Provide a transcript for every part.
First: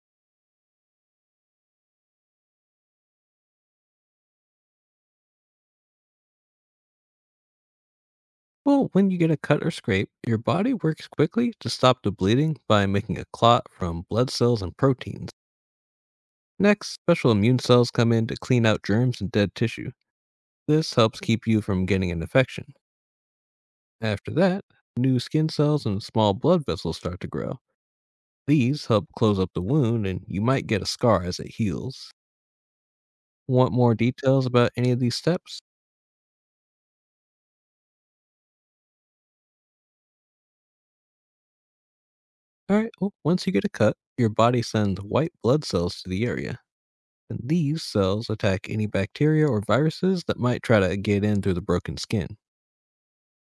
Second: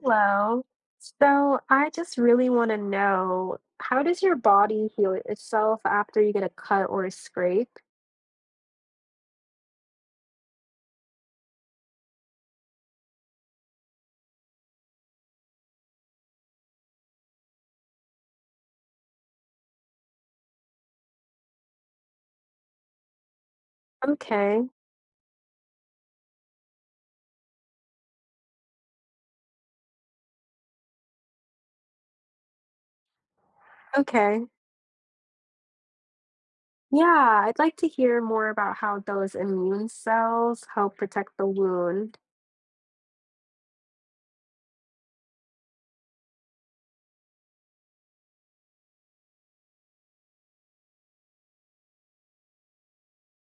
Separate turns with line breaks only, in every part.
Hello. So I just really want to know, how does your body heal itself after you get a cut or a scrape?
Well, when you get a cut or scrape, your body works quickly to stop the bleeding by making a clot from blood cells and proteins. Next, special immune cells come in to clean out germs and dead tissue. This helps keep you from getting an infection. After that,
Okay.
new skin cells and small blood vessels start to grow. These help close up the wound, and you might get a scar as it heals. Want more details
Okay.
about any of these steps?
Yeah, I'd like to hear more about how those immune cells help protect the wound.
Alright, well, once you get a cut, your body sends white blood cells to the area. And these cells attack any bacteria or viruses that might try to get in through the broken skin.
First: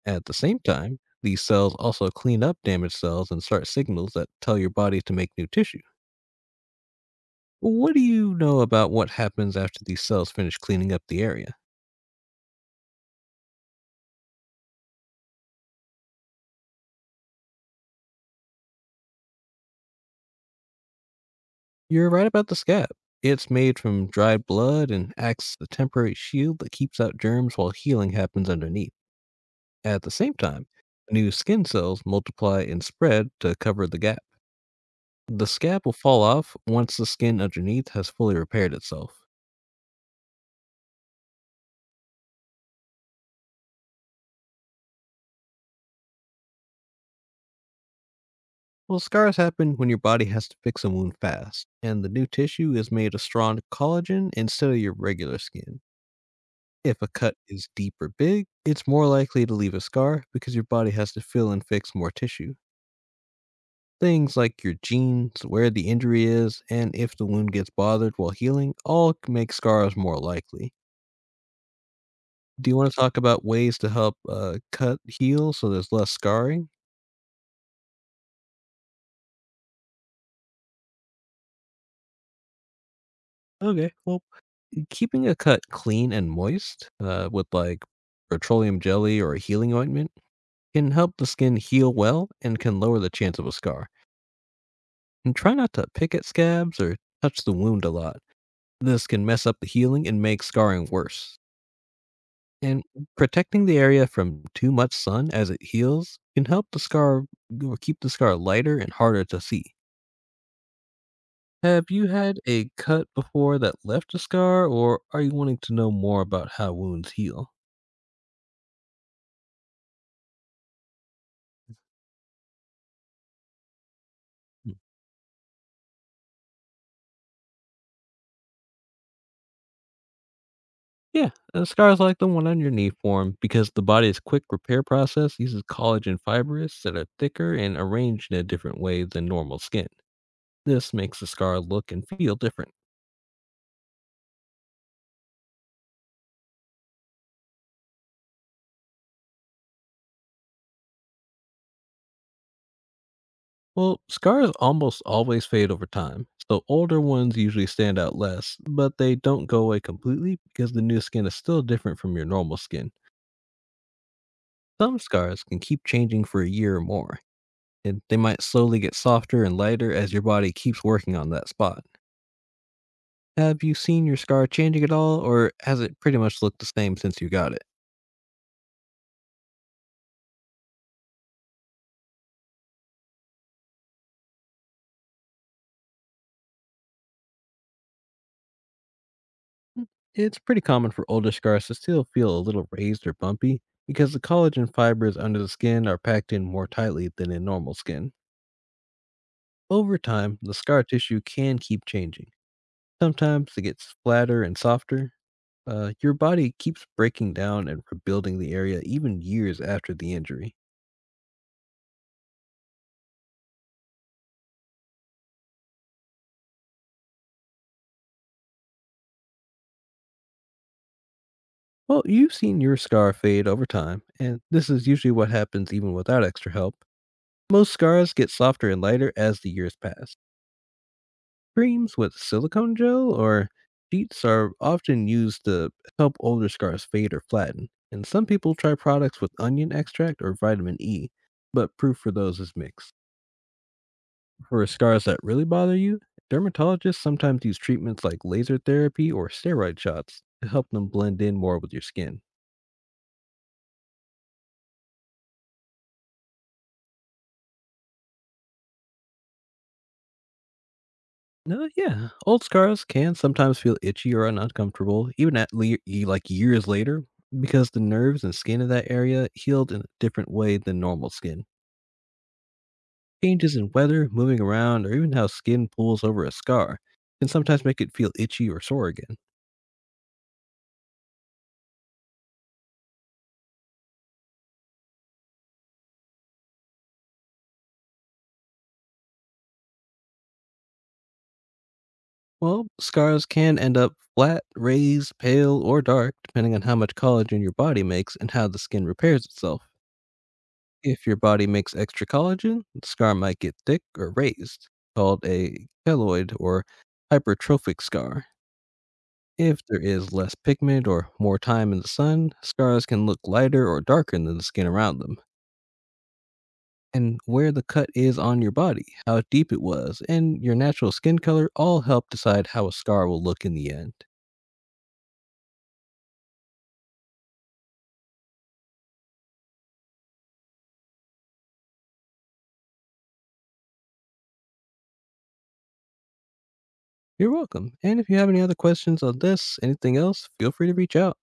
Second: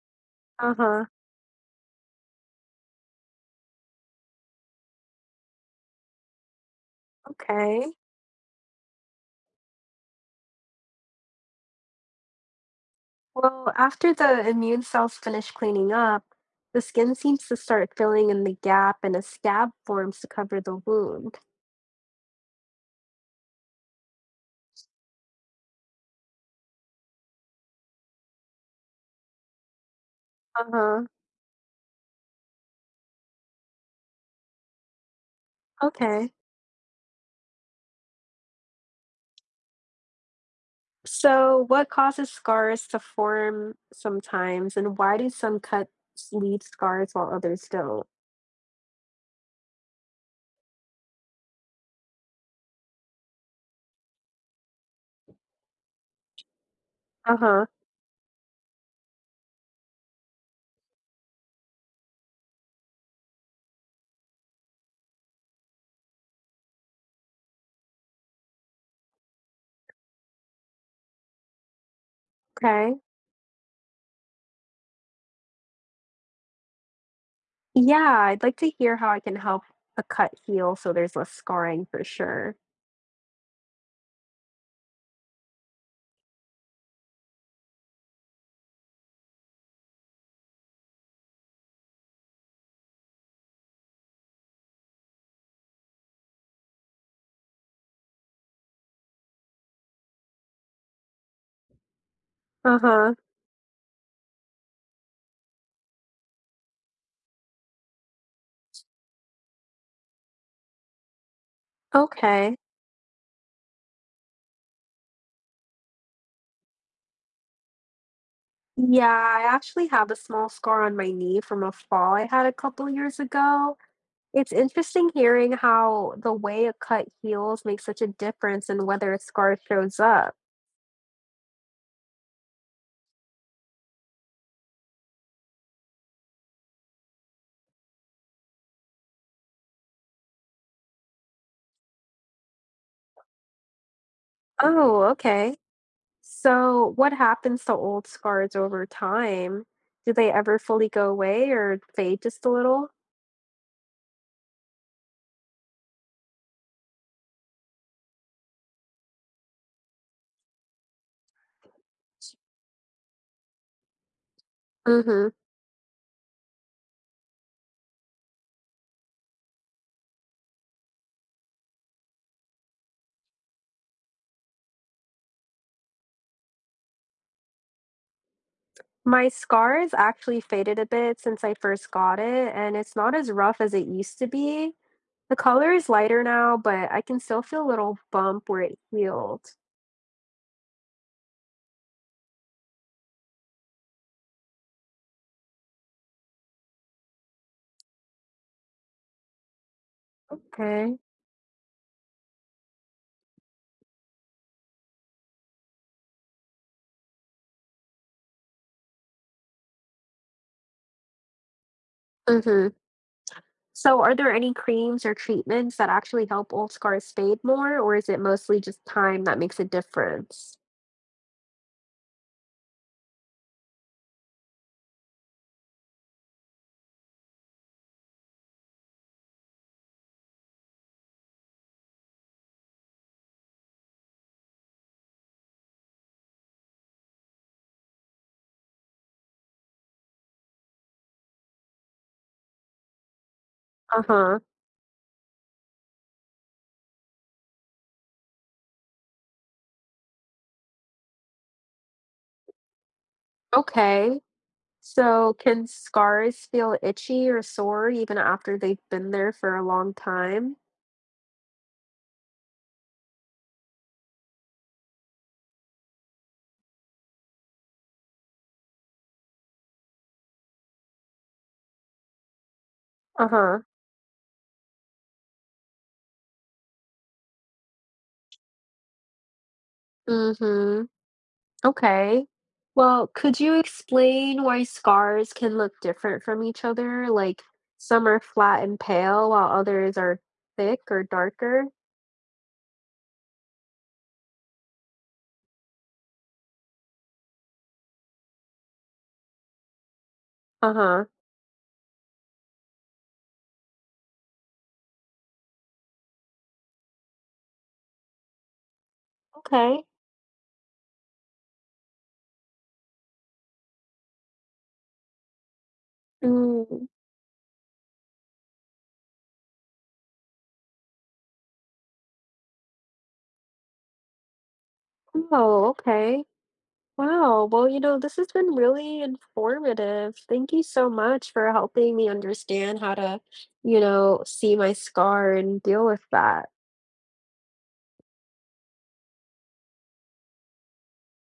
At the same time,
Uh-huh.
these cells also clean up damaged cells and start signals that tell your body to make new tissue.
Okay.
What do you know about what happens after these cells finish cleaning up the area?
Well, after the immune cells finish cleaning up, the skin seems to start filling in the gap and a scab forms to cover the wound.
You're right about the scab. It's made from dried blood and acts as a temporary shield that keeps out germs while healing happens underneath. At the same time,
Uh-huh.
new skin cells multiply and spread to cover the gap. The scab will fall
Okay.
off once the skin underneath has fully repaired itself.
So, what causes scars to form sometimes, and why do some cuts leave scars while others don't?
Well, scars happen when your body has to fix a wound fast, and the new tissue is made of strong collagen instead of your regular skin. If a cut
Uh huh.
is deep or big, it's more likely to leave a scar because your body has to fill and fix more tissue. Things like your genes, where the injury is, and if the wound gets bothered while healing make scars more likely. Do you want to
Okay.
talk about ways to help cut heal so there's less scarring?
Yeah, I'd like to hear how I can help a cut heal so there's less scarring for sure.
Okay, well, keeping a cut clean and moist with like petroleum jelly or a healing ointment can help the skin heal well and can lower the chance of a scar. And try not to pick at scabs or touch the wound a lot. This can mess up the healing and make scarring worse.
Uh
And
huh.
protecting the area from too much sun as it heals can help the scar or keep the scar lighter and harder to see. Have you had
Okay.
a cut before that left a scar, or are you wanting to know more about how wounds heal?
Yeah, I actually have a small scar on my knee from a fall I had a couple years ago. It's interesting hearing how the way a cut heals makes such a difference in whether a scar shows up.
Yeah, scars like the one on your knee form because the body's quick repair process uses collagen fibers that are thicker and arranged in a different way than normal skin. This makes the scar look and feel different.
Oh, okay. So, what happens to old scars over time? Do they ever fully go away or fade just a little?
Well, scars almost always fade over time, so older ones usually stand out less, but they don't go away completely because the new skin is still different from your normal skin. Some
Mm-hmm.
scars can keep changing for a year or more, and they might slowly get softer and lighter as your body keeps working on that spot. Have you seen your scar changing at all, or has it pretty much looked the same since you got it?
My scar has actually faded a bit since I first got it, and it's not as rough as it used to be. The color is lighter now, but I can still feel a little bump where it healed.
Mm. It's pretty common for older scars to still feel a little raised or bumpy because the collagen fibers under the skin are packed in more tightly than in normal skin. Over time, the scar
Okay.
tissue can keep changing. Sometimes it gets flatter and softer. Your body keeps breaking down and rebuilding the area even years after the injury.
Mm-hmm. So, are there any creams or treatments that actually help old scars fade more, or is it mostly just time that makes a difference?
Well, you've seen your scar fade over time, and this is usually what happens even without extra help. Most scars get softer and lighter as the years pass. Creams with silicone gel or sheets are often used to help older scars fade or flatten. And some people try products with onion extract or vitamin E, but proof for those is mixed.
Uh huh.
For scars that really bother you, dermatologists sometimes use treatments like laser therapy or steroid shots to help them blend in more with your skin.
Okay. So, can scars feel itchy or sore even after they've been there for a long time?
No, yeah. Old scars can sometimes feel itchy or uncomfortable, even like years later, because the nerves and skin of that area healed in a different way than normal skin. Changes
Uh-huh.
in weather, moving around, or even how skin pulls over a scar can sometimes make it feel itchy or sore again.
Mm-hmm. Okay. Well, could you explain why scars can look different from each other? Like, some are flat and pale while others are thick or darker?
Well, scars can end up flat, raised, pale, or dark, depending on how much collagen your body makes and how the skin repairs itself. If
Uh-huh.
your body makes extra collagen, the scar might get thick or raised, called a keloid or hypertrophic scar. If there
Okay.
is less pigment or more time in the sun, scars can look lighter or darker than the skin around them,
Mm.
and where the cut is on your body, how deep it was, and your natural skin color all help decide how a scar will look in the end.
Oh, okay. Wow. Well, you know, this has been really informative. Thank you so much for helping me understand how to, see my scar and deal with that.
You're welcome. And if you have any other questions on this, anything else, feel free to reach out.